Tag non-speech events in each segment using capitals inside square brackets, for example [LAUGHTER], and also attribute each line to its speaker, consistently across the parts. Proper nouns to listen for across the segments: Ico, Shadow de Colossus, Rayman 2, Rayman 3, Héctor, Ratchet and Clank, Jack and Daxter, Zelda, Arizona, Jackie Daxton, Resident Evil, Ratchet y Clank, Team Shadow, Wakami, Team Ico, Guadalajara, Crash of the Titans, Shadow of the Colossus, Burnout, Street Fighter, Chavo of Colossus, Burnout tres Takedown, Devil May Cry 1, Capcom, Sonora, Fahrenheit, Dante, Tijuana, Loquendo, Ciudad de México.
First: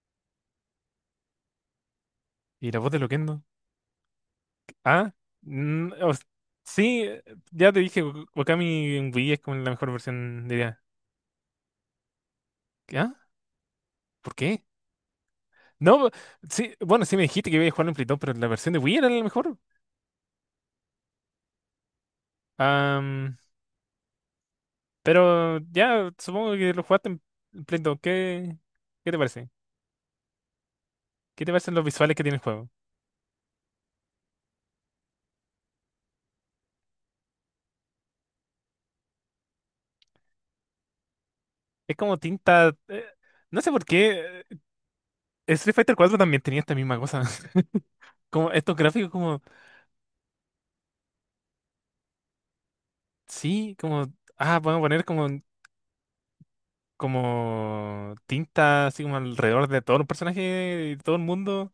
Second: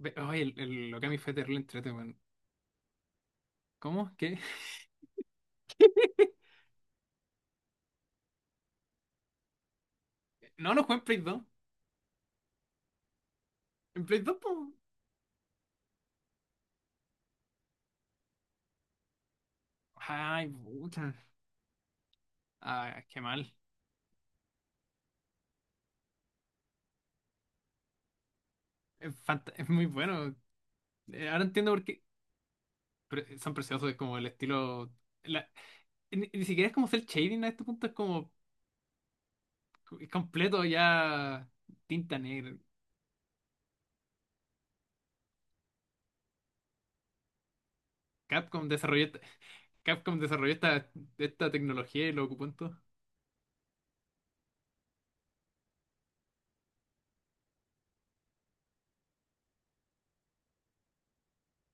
Speaker 1: Ay, el Okami fue terrible entrete, weón.
Speaker 2: ¿Y la voz de Loquendo?
Speaker 1: ¿Cómo? ¿Qué? [LAUGHS]
Speaker 2: Ah, mm, o s- sí, eh, ya te dije, Wakami en Wii es como la mejor versión,
Speaker 1: No, no
Speaker 2: diría.
Speaker 1: jugué en Play 2.
Speaker 2: ¿Qué? ¿Ah?
Speaker 1: ¿En Play
Speaker 2: ¿Por
Speaker 1: 2, po?
Speaker 2: qué? No, sí, bueno, sí me dijiste que iba a jugarlo en Play 2, pero la versión de Wii era la mejor.
Speaker 1: Ay, puta. Ay, qué
Speaker 2: Am,
Speaker 1: mal.
Speaker 2: pero ya, supongo que lo jugaste en Play 2. ¿Qué, qué te parece?
Speaker 1: Es muy bueno. Ahora
Speaker 2: ¿Qué te
Speaker 1: entiendo
Speaker 2: parecen
Speaker 1: por
Speaker 2: los
Speaker 1: qué.
Speaker 2: visuales que tiene el juego?
Speaker 1: Son preciosos, es como el estilo. la- ni siquiera es como cel shading a este punto, es como es completo ya
Speaker 2: Es
Speaker 1: tinta
Speaker 2: como
Speaker 1: negra.
Speaker 2: tinta. No sé por qué. Street Fighter 4 también tenía esta misma cosa. [LAUGHS] Como
Speaker 1: Capcom
Speaker 2: estos
Speaker 1: desarrolló,
Speaker 2: gráficos
Speaker 1: esta-
Speaker 2: como...
Speaker 1: [LAUGHS] Capcom desarrolló esta, esta tecnología y lo ocupó en todo.
Speaker 2: Sí, como... Ah, vamos a poner como como tinta así como alrededor de todos los personajes y todo el mundo.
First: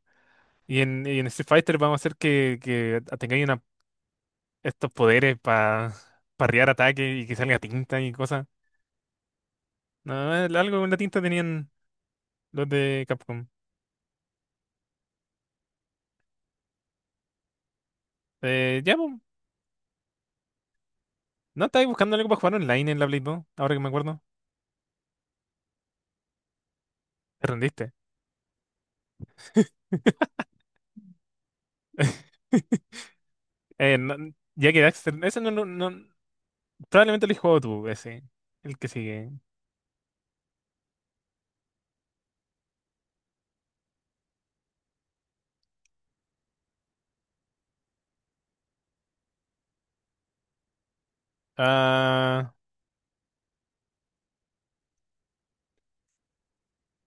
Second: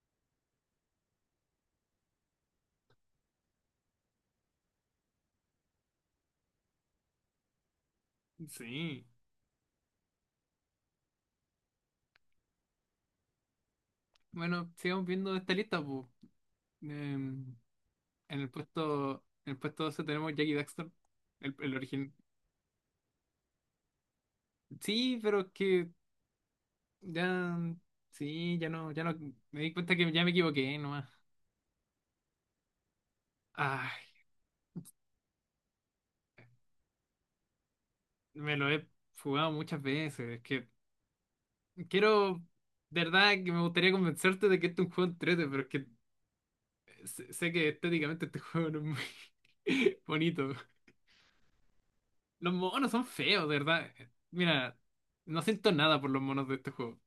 Speaker 2: Y en Street Fighter vamos a hacer que tengáis estos poderes para parrear ataques y que salga tinta y cosas.
Speaker 1: Sí.
Speaker 2: No, algo con la tinta tenían los de Capcom.
Speaker 1: Bueno, sigamos viendo esta lista, pues. En el
Speaker 2: Ya, po.
Speaker 1: puesto, en el puesto 12 tenemos Jackie Daxton, el,
Speaker 2: ¿No
Speaker 1: el
Speaker 2: estáis
Speaker 1: original.
Speaker 2: buscando algo para jugar online en la Play 2? Ahora que me acuerdo.
Speaker 1: Sí, pero es que
Speaker 2: Te
Speaker 1: ya.
Speaker 2: rendiste.
Speaker 1: Sí, ya no. Me di cuenta que ya me equivoqué nomás.
Speaker 2: [LAUGHS] Eh,
Speaker 1: Ay,
Speaker 2: no- ya que Daxter, ese no, no, no- probablemente lo he jugado tú,
Speaker 1: me lo
Speaker 2: el
Speaker 1: he
Speaker 2: que sigue.
Speaker 1: jugado muchas veces. Es que quiero. De verdad que me gustaría convencerte de que este es un juego entrete, pero es que sé que estéticamente este [LAUGHS] juego no es muy [LAUGHS] bonito.
Speaker 2: Ah,
Speaker 1: Los monos son feos, de verdad. Mira, no siento nada por los monos de este juego.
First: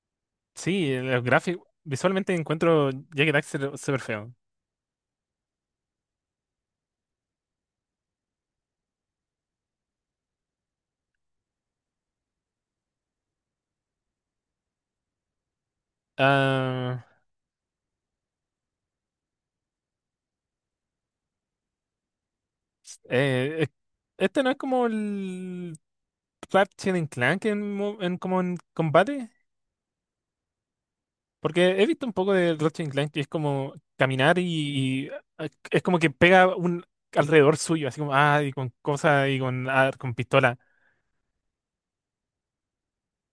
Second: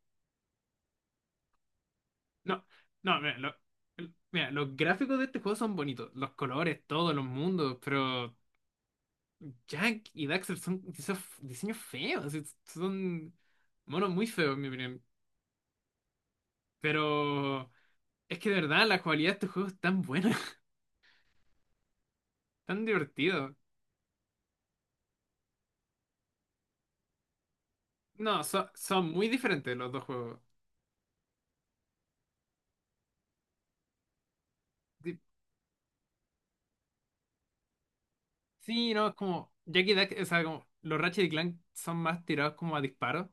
Speaker 2: sí, los gráficos. Visualmente
Speaker 1: No,
Speaker 2: encuentro
Speaker 1: no,
Speaker 2: Jack and
Speaker 1: mira,
Speaker 2: Daxter súper feo.
Speaker 1: mira, los gráficos de este juego son bonitos, los colores, todos los mundos, pero Jack y Daxter son diseños, diseños feos, son monos muy feos, en mi opinión.
Speaker 2: Ah,
Speaker 1: Pero es que de verdad la jugabilidad de este juego es tan buena, [LAUGHS] tan divertido.
Speaker 2: eh, eh, este no es como el Ratchet and Clank en,
Speaker 1: No,
Speaker 2: como en
Speaker 1: son muy
Speaker 2: combate.
Speaker 1: diferentes los dos juegos.
Speaker 2: Porque he visto un poco de Ratchet and Clank que es como caminar y, y,
Speaker 1: Di-
Speaker 2: ah, es como que pega un alrededor suyo, así como, ah, y con
Speaker 1: Sí, no, es
Speaker 2: cosas y
Speaker 1: como
Speaker 2: con,
Speaker 1: Jack
Speaker 2: ah,
Speaker 1: y
Speaker 2: con
Speaker 1: Daxter, o sea,
Speaker 2: pistola.
Speaker 1: como los Ratchet y Clank son más tirados como a disparos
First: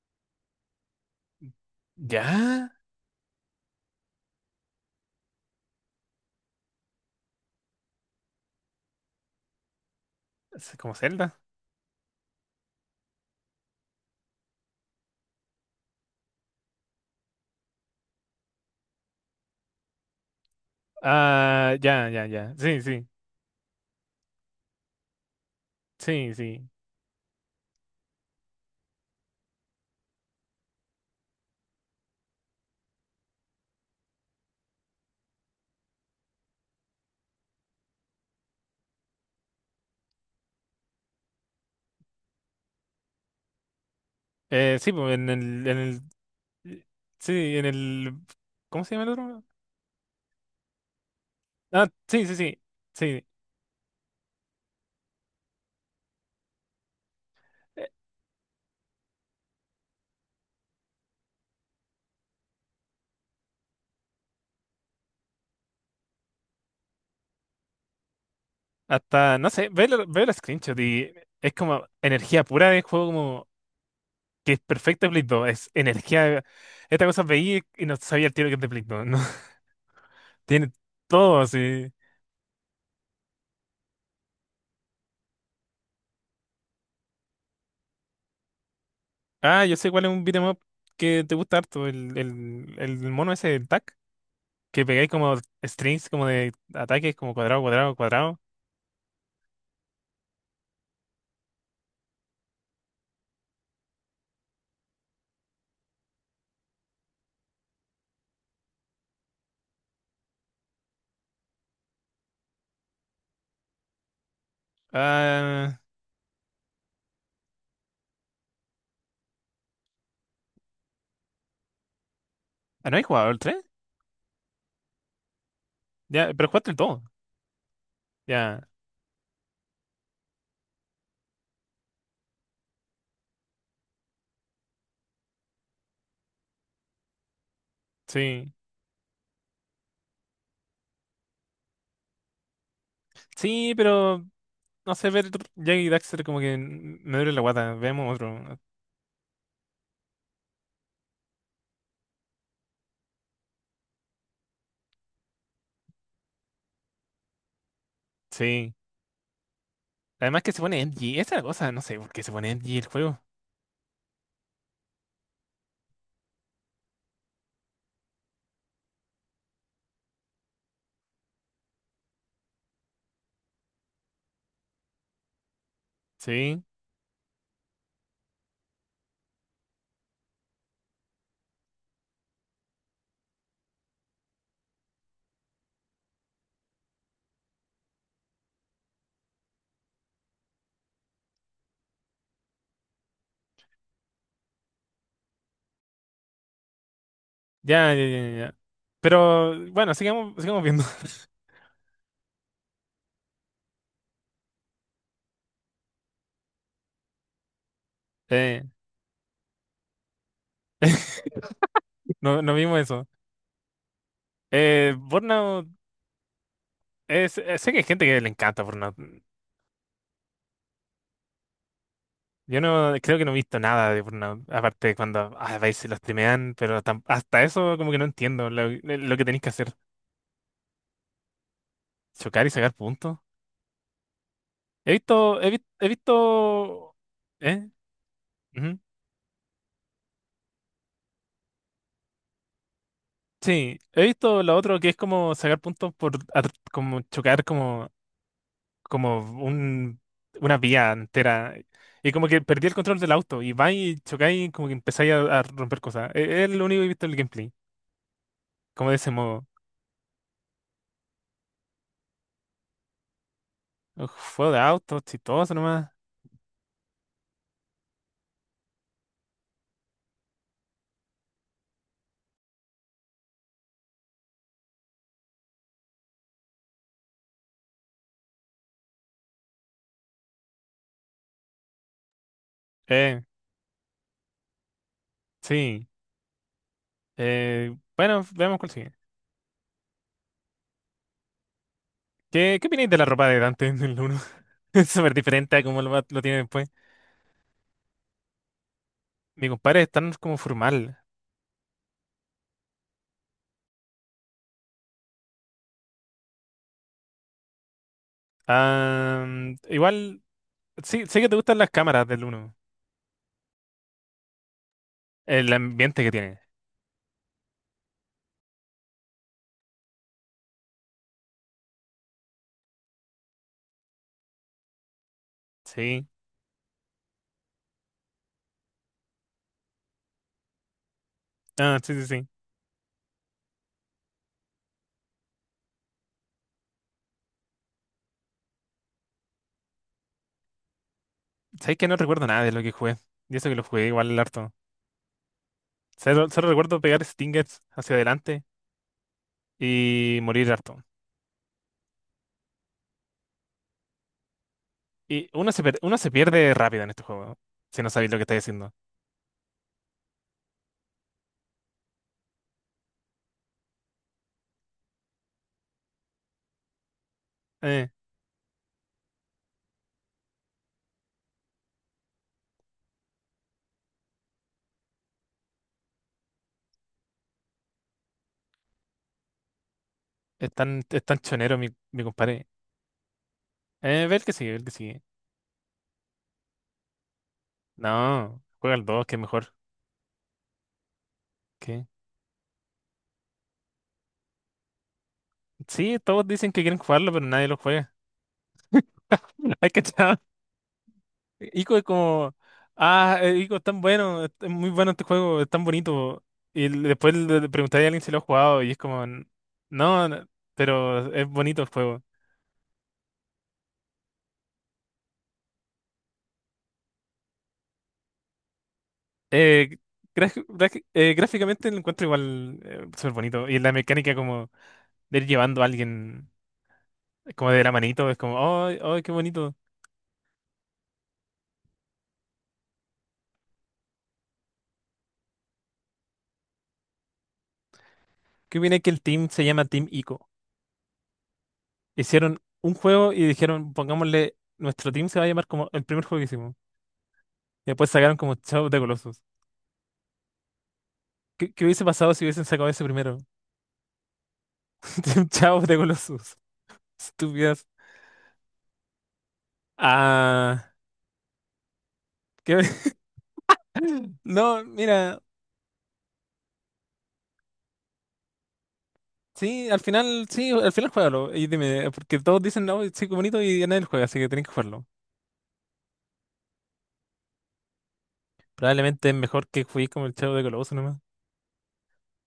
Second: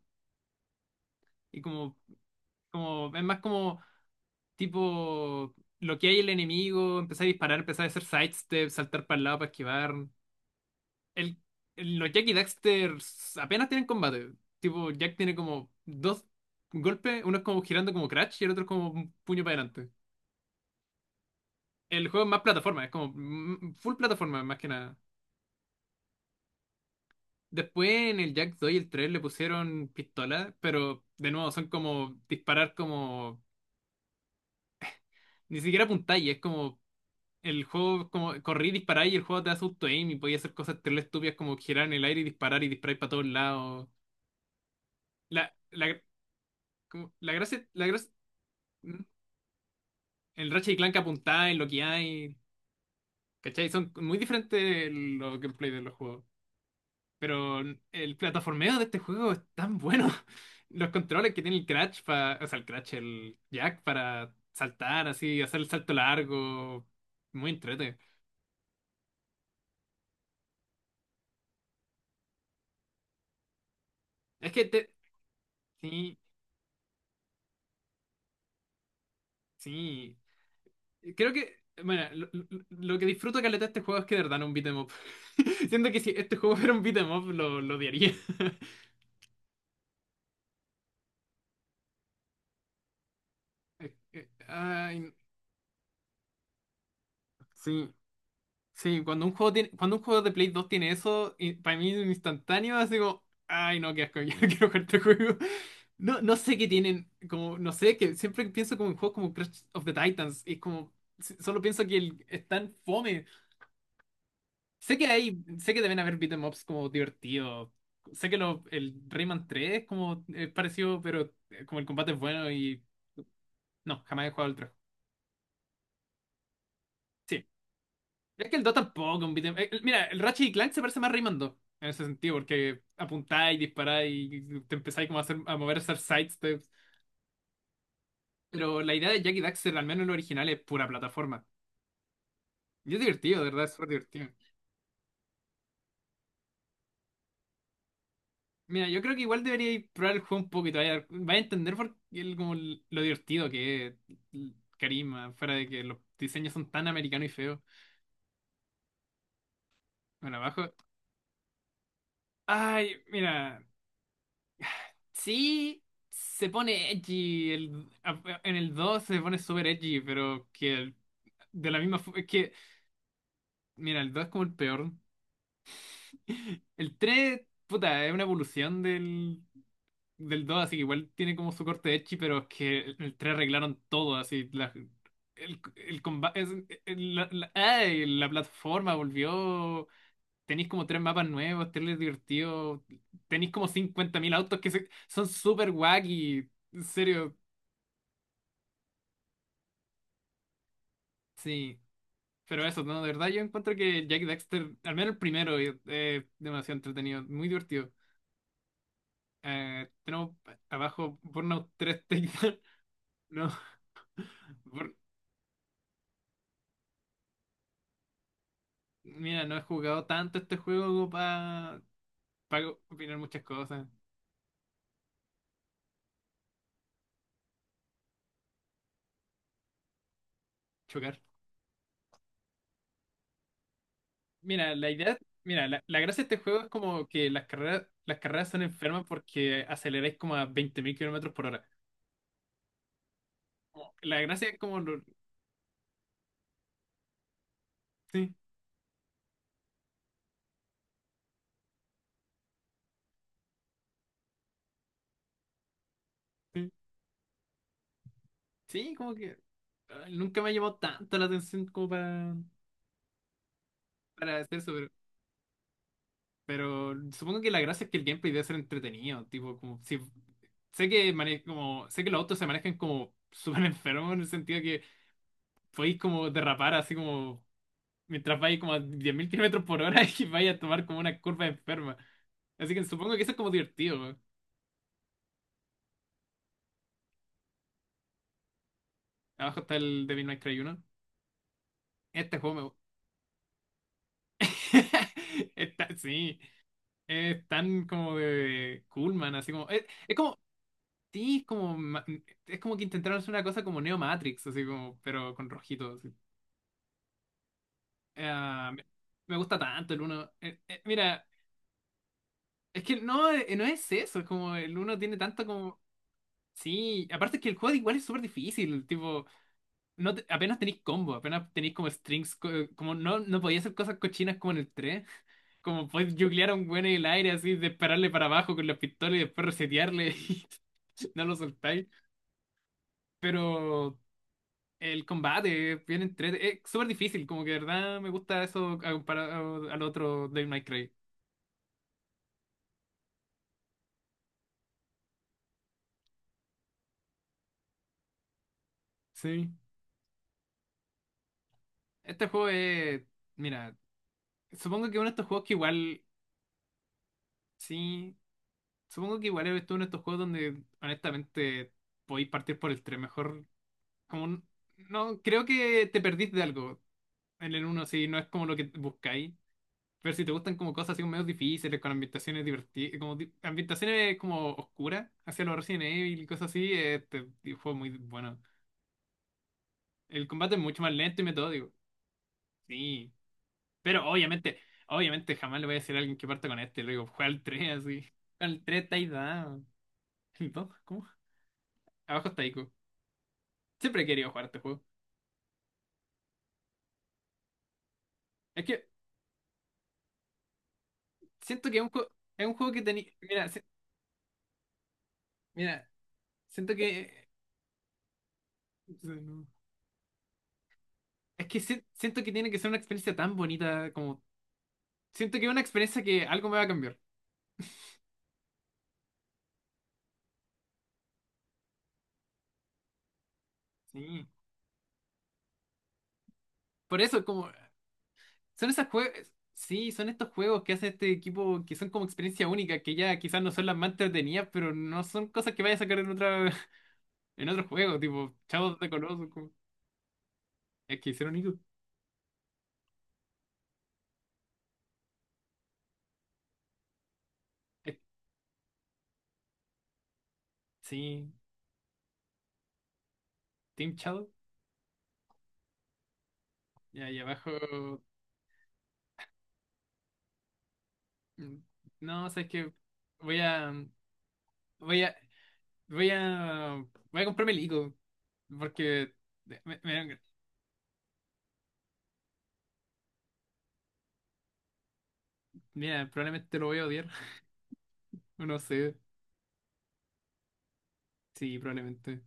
Speaker 1: y
Speaker 2: ¿Ya?
Speaker 1: es más como tipo, lo que hay el enemigo, empezar a disparar, empezar a hacer sidestep, saltar para el lado para esquivar.
Speaker 2: Es como
Speaker 1: El,
Speaker 2: Zelda.
Speaker 1: los Jack y Daxter apenas tienen combate. Tipo, Jack tiene como dos golpes, uno es como girando como Crash y el otro es como un puño para adelante.
Speaker 2: Ah,
Speaker 1: El
Speaker 2: ya,
Speaker 1: juego
Speaker 2: ya,
Speaker 1: es más
Speaker 2: ya. Sí,
Speaker 1: plataforma, es como
Speaker 2: sí,
Speaker 1: full plataforma más que nada.
Speaker 2: sí, sí.
Speaker 1: Después en el Jack 2 y el 3 le pusieron pistola, pero de nuevo son como disparar como… Ni siquiera apuntáis, es como el juego como corrí y dispará y el juego te hace auto aim y podía hacer cosas terrible estúpidas como girar en el aire y disparar para todos lados.
Speaker 2: Eh, sí, pues en
Speaker 1: La,
Speaker 2: el, en
Speaker 1: la,
Speaker 2: el, Eh,
Speaker 1: la
Speaker 2: Sí, en
Speaker 1: gracia, la gracia,
Speaker 2: el... ¿Cómo se llama el otro?
Speaker 1: el Ratchet y Clank apuntáis, lo que
Speaker 2: Ah, sí,
Speaker 1: hay,
Speaker 2: sí, sí, sí.
Speaker 1: ¿cachai? Son muy diferentes los gameplay de los juegos. Pero
Speaker 2: Eh,
Speaker 1: el plataformeo de este juego es tan bueno. [LAUGHS] Los controles que tiene el Crash para, o sea, el Crash, el Jack para saltar así, hacer el salto largo, muy entrete.
Speaker 2: Hasta, no sé, veo los screenshots y es como energía pura de juego como
Speaker 1: Es
Speaker 2: que es
Speaker 1: que te,
Speaker 2: perfecto de Play 2. Es
Speaker 1: sí,
Speaker 2: energía... Esta cosa veía y no sabía el tiro que es de Play 2, ¿no? [LAUGHS]
Speaker 1: sí.
Speaker 2: Tiene
Speaker 1: Creo
Speaker 2: todo
Speaker 1: que,
Speaker 2: así.
Speaker 1: bueno, lo que disfruto caleta de este juego es que de verdad no es un beat 'em up. [LAUGHS] Siento que si este juego fuera un beat 'em up, lo odiaría. [LAUGHS]
Speaker 2: Ah, yo sé cuál es un beat'em up que te gusta harto, el mono ese, el
Speaker 1: Eh,
Speaker 2: tac,
Speaker 1: eh,
Speaker 2: que pegáis
Speaker 1: Ay,
Speaker 2: como strings como de ataques, como cuadrado,
Speaker 1: sí,
Speaker 2: cuadrado, cuadrado.
Speaker 1: sí, cuando un juego tiene, cuando un juego de Play 2 tiene eso, y para mí es instantáneo, así como, ay no, qué asco, [LAUGHS] yo no quiero jugar este juego. No, no sé qué tienen, como, no sé, que siempre pienso como en juegos como Crash of the Titans, y es como, solo pienso que el, es tan fome. Sé que hay, sé
Speaker 2: Ah,
Speaker 1: que deben haber beat'em ups como divertidos. Sé que lo, el Rayman 3 es como es parecido, pero como el combate es bueno y
Speaker 2: ah, ¿no hay jugado el tres?
Speaker 1: no, jamás he jugado el 3.
Speaker 2: Ya, pero jugaste el 2.
Speaker 1: Sí. Es que el
Speaker 2: Ya,
Speaker 1: 2 tampoco, mira, el Ratchet y Clank se parece más a Rayman 2 en ese sentido, porque apuntáis, disparáis y te empezáis como a, hacer, a mover, a hacer side steps.
Speaker 2: sí.
Speaker 1: Pero la idea de Jack y Daxter, al menos en lo original, es pura plataforma. Y es divertido, de verdad, es
Speaker 2: Sí,
Speaker 1: súper
Speaker 2: pero
Speaker 1: divertido.
Speaker 2: no sé, ver Jack y Daxter como que me duele la guata. Veamos otro.
Speaker 1: Mira, yo creo que igual debería probar el juego un poco y te vaya a entender por qué lo divertido que es el carisma, fuera de que los diseños son tan americanos y feos.
Speaker 2: Sí.
Speaker 1: Bueno,
Speaker 2: Además que se
Speaker 1: abajo.
Speaker 2: pone edgy. Esa es la cosa, no sé por qué se pone edgy el
Speaker 1: Ay,
Speaker 2: juego.
Speaker 1: mira, sí se pone edgy, el, en el 2 se pone súper edgy, pero de la misma forma, es que, mira, el 2 es como el peor. [LAUGHS]
Speaker 2: Sí.
Speaker 1: El 3 puta, es una evolución del, del 2 así que igual tiene como su corte edgy, pero es que el 3 arreglaron todo, así, el combate, ¡ay! La plataforma volvió, tenéis como tres mapas nuevos, tenéis divertido, tenéis como 50.000 autos son súper wacky, en serio,
Speaker 2: Ya, ya, ya, ya, ya. Pero bueno, sigamos, sigamos viendo. [LAUGHS]
Speaker 1: sí. Pero eso, no, de verdad yo encuentro que Jack Dexter, al menos el primero, es demasiado entretenido, muy divertido.
Speaker 2: Eh,
Speaker 1: Tenemos
Speaker 2: [LAUGHS]
Speaker 1: abajo Burnout tres
Speaker 2: no, no
Speaker 1: Takedown.
Speaker 2: vimos eso.
Speaker 1: [LAUGHS] No,
Speaker 2: Burnout, sé que hay gente que le encanta Burnout.
Speaker 1: mira, no he jugado tanto este juego para
Speaker 2: Yo no
Speaker 1: opinar
Speaker 2: creo que no he
Speaker 1: muchas
Speaker 2: visto
Speaker 1: cosas,
Speaker 2: nada de Burnout, aparte de cuando a veces lo streamean, pero hasta eso como que no entiendo lo que tenéis que hacer.
Speaker 1: chocar.
Speaker 2: Chocar y sacar puntos.
Speaker 1: Mira, la idea, mira,
Speaker 2: He
Speaker 1: la gracia de este juego es
Speaker 2: visto,
Speaker 1: como que
Speaker 2: ¿eh?
Speaker 1: las carreras son
Speaker 2: Ujú.
Speaker 1: enfermas porque aceleráis como a 20.000 kilómetros por hora.
Speaker 2: Sí, he
Speaker 1: La
Speaker 2: visto
Speaker 1: gracia
Speaker 2: lo
Speaker 1: es como
Speaker 2: otro que es como sacar puntos por, como chocar como,
Speaker 1: sí,
Speaker 2: como un, una vía entera. Y como que perdí el control del auto y va y chocáis y como que empezáis a romper cosas. Es, lo
Speaker 1: sí,
Speaker 2: único que he visto en el gameplay, como
Speaker 1: sí,
Speaker 2: de ese
Speaker 1: como que
Speaker 2: modo.
Speaker 1: ah, nunca me ha llamado tanto la atención como
Speaker 2: Uf,
Speaker 1: para
Speaker 2: juego
Speaker 1: hacer
Speaker 2: de
Speaker 1: eso,
Speaker 2: autos, chistoso nomás.
Speaker 1: pero supongo que la gracia es que el gameplay debe ser entretenido, tipo, como si como sé que los autos se manejan como [LAUGHS] súper enfermos en el sentido podéis como derrapar así como mientras vais como a 10.000 kilómetros por hora [LAUGHS] y vais a tomar como una curva enferma. Así que supongo
Speaker 2: Eh,
Speaker 1: que eso es como divertido, weón.
Speaker 2: sí. Bueno, veamos cuál sigue.
Speaker 1: Abajo está el Devil May Cry 1. Este
Speaker 2: ¿Qué, qué
Speaker 1: juego
Speaker 2: opináis de la ropa de Dante en el 1?
Speaker 1: me…
Speaker 2: [LAUGHS] Es súper
Speaker 1: [LAUGHS]
Speaker 2: diferente a como
Speaker 1: está,
Speaker 2: lo
Speaker 1: sí,
Speaker 2: tiene después.
Speaker 1: es tan como de cool, man,
Speaker 2: Mi
Speaker 1: así como…
Speaker 2: compadre es tan
Speaker 1: Es
Speaker 2: como
Speaker 1: como…
Speaker 2: formal.
Speaker 1: Sí, es como… Es como que intentaron hacer una cosa como Neo Matrix, así como… Pero con rojito, así. Ah,
Speaker 2: Ah,
Speaker 1: me gusta tanto el
Speaker 2: igual,
Speaker 1: uno.
Speaker 2: sí, sé
Speaker 1: Mira,
Speaker 2: que te gustan las cámaras del uno.
Speaker 1: es que no, no es eso, es como el uno tiene tanto
Speaker 2: El
Speaker 1: como…
Speaker 2: ambiente que tiene.
Speaker 1: Sí, aparte que el juego igual es súper difícil, tipo, no te- apenas tenéis combo, apenas tenéis como strings, como no, no podía hacer cosas cochinas como en el 3, como
Speaker 2: Sí.
Speaker 1: podéis juglear a un güey en el aire así, dispararle para abajo con la pistola y después resetearle [LAUGHS] y no lo
Speaker 2: Ah,
Speaker 1: soltáis,
Speaker 2: sí, sí, sí.
Speaker 1: pero el combate es bien entre, es súper difícil, como que de verdad me gusta eso a comparado al otro Devil May Cry.
Speaker 2: Sabes que no recuerdo nada de lo que jugué. Y eso que lo jugué igual harto. Solo recuerdo pegar stingers hacia adelante
Speaker 1: Sí,
Speaker 2: y morir harto.
Speaker 1: este juego es, mira, supongo que uno de estos
Speaker 2: Y
Speaker 1: juegos que
Speaker 2: uno
Speaker 1: igual,
Speaker 2: se pierde rápido en este juego, si no sabéis
Speaker 1: sí.
Speaker 2: lo que estáis haciendo.
Speaker 1: Supongo que igual eres uno de estos juegos donde honestamente podéis partir por el 3 mejor. Como un- no, creo que te perdís de algo en el uno
Speaker 2: Eh,
Speaker 1: si no es como lo que buscáis. Pero si te gustan como cosas así como medio difíciles, con ambientaciones divertidas, ambientaciones como oscuras, hacia los Resident Evil y cosas así, este juego muy bueno. El combate es mucho más
Speaker 2: es tan
Speaker 1: lento y
Speaker 2: chonero mi,
Speaker 1: metódico.
Speaker 2: mi compadre.
Speaker 1: Sí. Pero
Speaker 2: Ve el que sigue, ve
Speaker 1: obviamente,
Speaker 2: el que sigue.
Speaker 1: obviamente jamás le voy a decir a alguien que parta con este. Le digo, juega al 3 así.
Speaker 2: No,
Speaker 1: Con el
Speaker 2: juega
Speaker 1: 3
Speaker 2: el 2,
Speaker 1: estáis
Speaker 2: que es mejor.
Speaker 1: dado. [LAUGHS] ¿No? ¿Cómo?
Speaker 2: ¿Qué?
Speaker 1: Abajo está Ico. Siempre he querido jugar este juego.
Speaker 2: Sí, todos dicen que quieren jugarlo, pero nadie lo juega.
Speaker 1: Es que
Speaker 2: [LAUGHS] Hay que...
Speaker 1: siento
Speaker 2: Ico
Speaker 1: que
Speaker 2: es como,
Speaker 1: es un juego que tenía.
Speaker 2: ah,
Speaker 1: Mira,
Speaker 2: Ico es tan bueno, es muy bueno este juego, es tan
Speaker 1: mira,
Speaker 2: bonito. Y
Speaker 1: siento
Speaker 2: después
Speaker 1: que.
Speaker 2: le preguntaría a alguien si lo ha jugado y es como, "N- no, no, pero es
Speaker 1: Es que
Speaker 2: bonito el juego".
Speaker 1: siento que tiene que ser una experiencia tan bonita como. Siento que es una experiencia que algo me va a cambiar.
Speaker 2: Eh, gráficamente lo encuentro igual súper bonito. Y la mecánica
Speaker 1: Sí.
Speaker 2: como de ir llevando a alguien
Speaker 1: Por eso, como.
Speaker 2: como de la manito, es como, oh,
Speaker 1: Son esas
Speaker 2: oh,
Speaker 1: juegos.
Speaker 2: qué bonito.
Speaker 1: Sí, son estos juegos que hace este equipo que son como experiencia única, que ya quizás no son las más entretenidas, pero no son cosas que vaya a sacar en otra, [LAUGHS] en otro juego, tipo
Speaker 2: Qué
Speaker 1: Shadow
Speaker 2: viene
Speaker 1: de
Speaker 2: que el
Speaker 1: Colossus,
Speaker 2: team se
Speaker 1: como…
Speaker 2: llama Team Ico.
Speaker 1: Es que hicieron eso.
Speaker 2: Hicieron un juego y dijeron, pongámosle, nuestro team se va a llamar como el primer juego que hicimos. Y después
Speaker 1: Es-
Speaker 2: sacaron como Shadow de the Colossus.
Speaker 1: Sí,
Speaker 2: ¿Qué, qué hubiese pasado si hubiesen sacado ese primero?
Speaker 1: Team Shadow.
Speaker 2: [LAUGHS] Chao de Colossus.
Speaker 1: Y ahí
Speaker 2: Estúpidas.
Speaker 1: abajo.
Speaker 2: Ah,
Speaker 1: Mm, No, sabes
Speaker 2: ¿qué?
Speaker 1: que
Speaker 2: [LAUGHS]
Speaker 1: voy a,
Speaker 2: No,
Speaker 1: voy a,
Speaker 2: mira,
Speaker 1: voy a, voy a comprarme el Ico, porque, me- me-
Speaker 2: sí, al final juégalo. Y dime, porque todos dicen, no, sí, qué bonito y nadie lo juega, así que tenés que jugarlo.
Speaker 1: mira, probablemente lo voy a odiar, [LAUGHS] no sé,
Speaker 2: Probablemente es mejor que juguéis como el Chavo de Colossus nomás.
Speaker 1: sí, probablemente.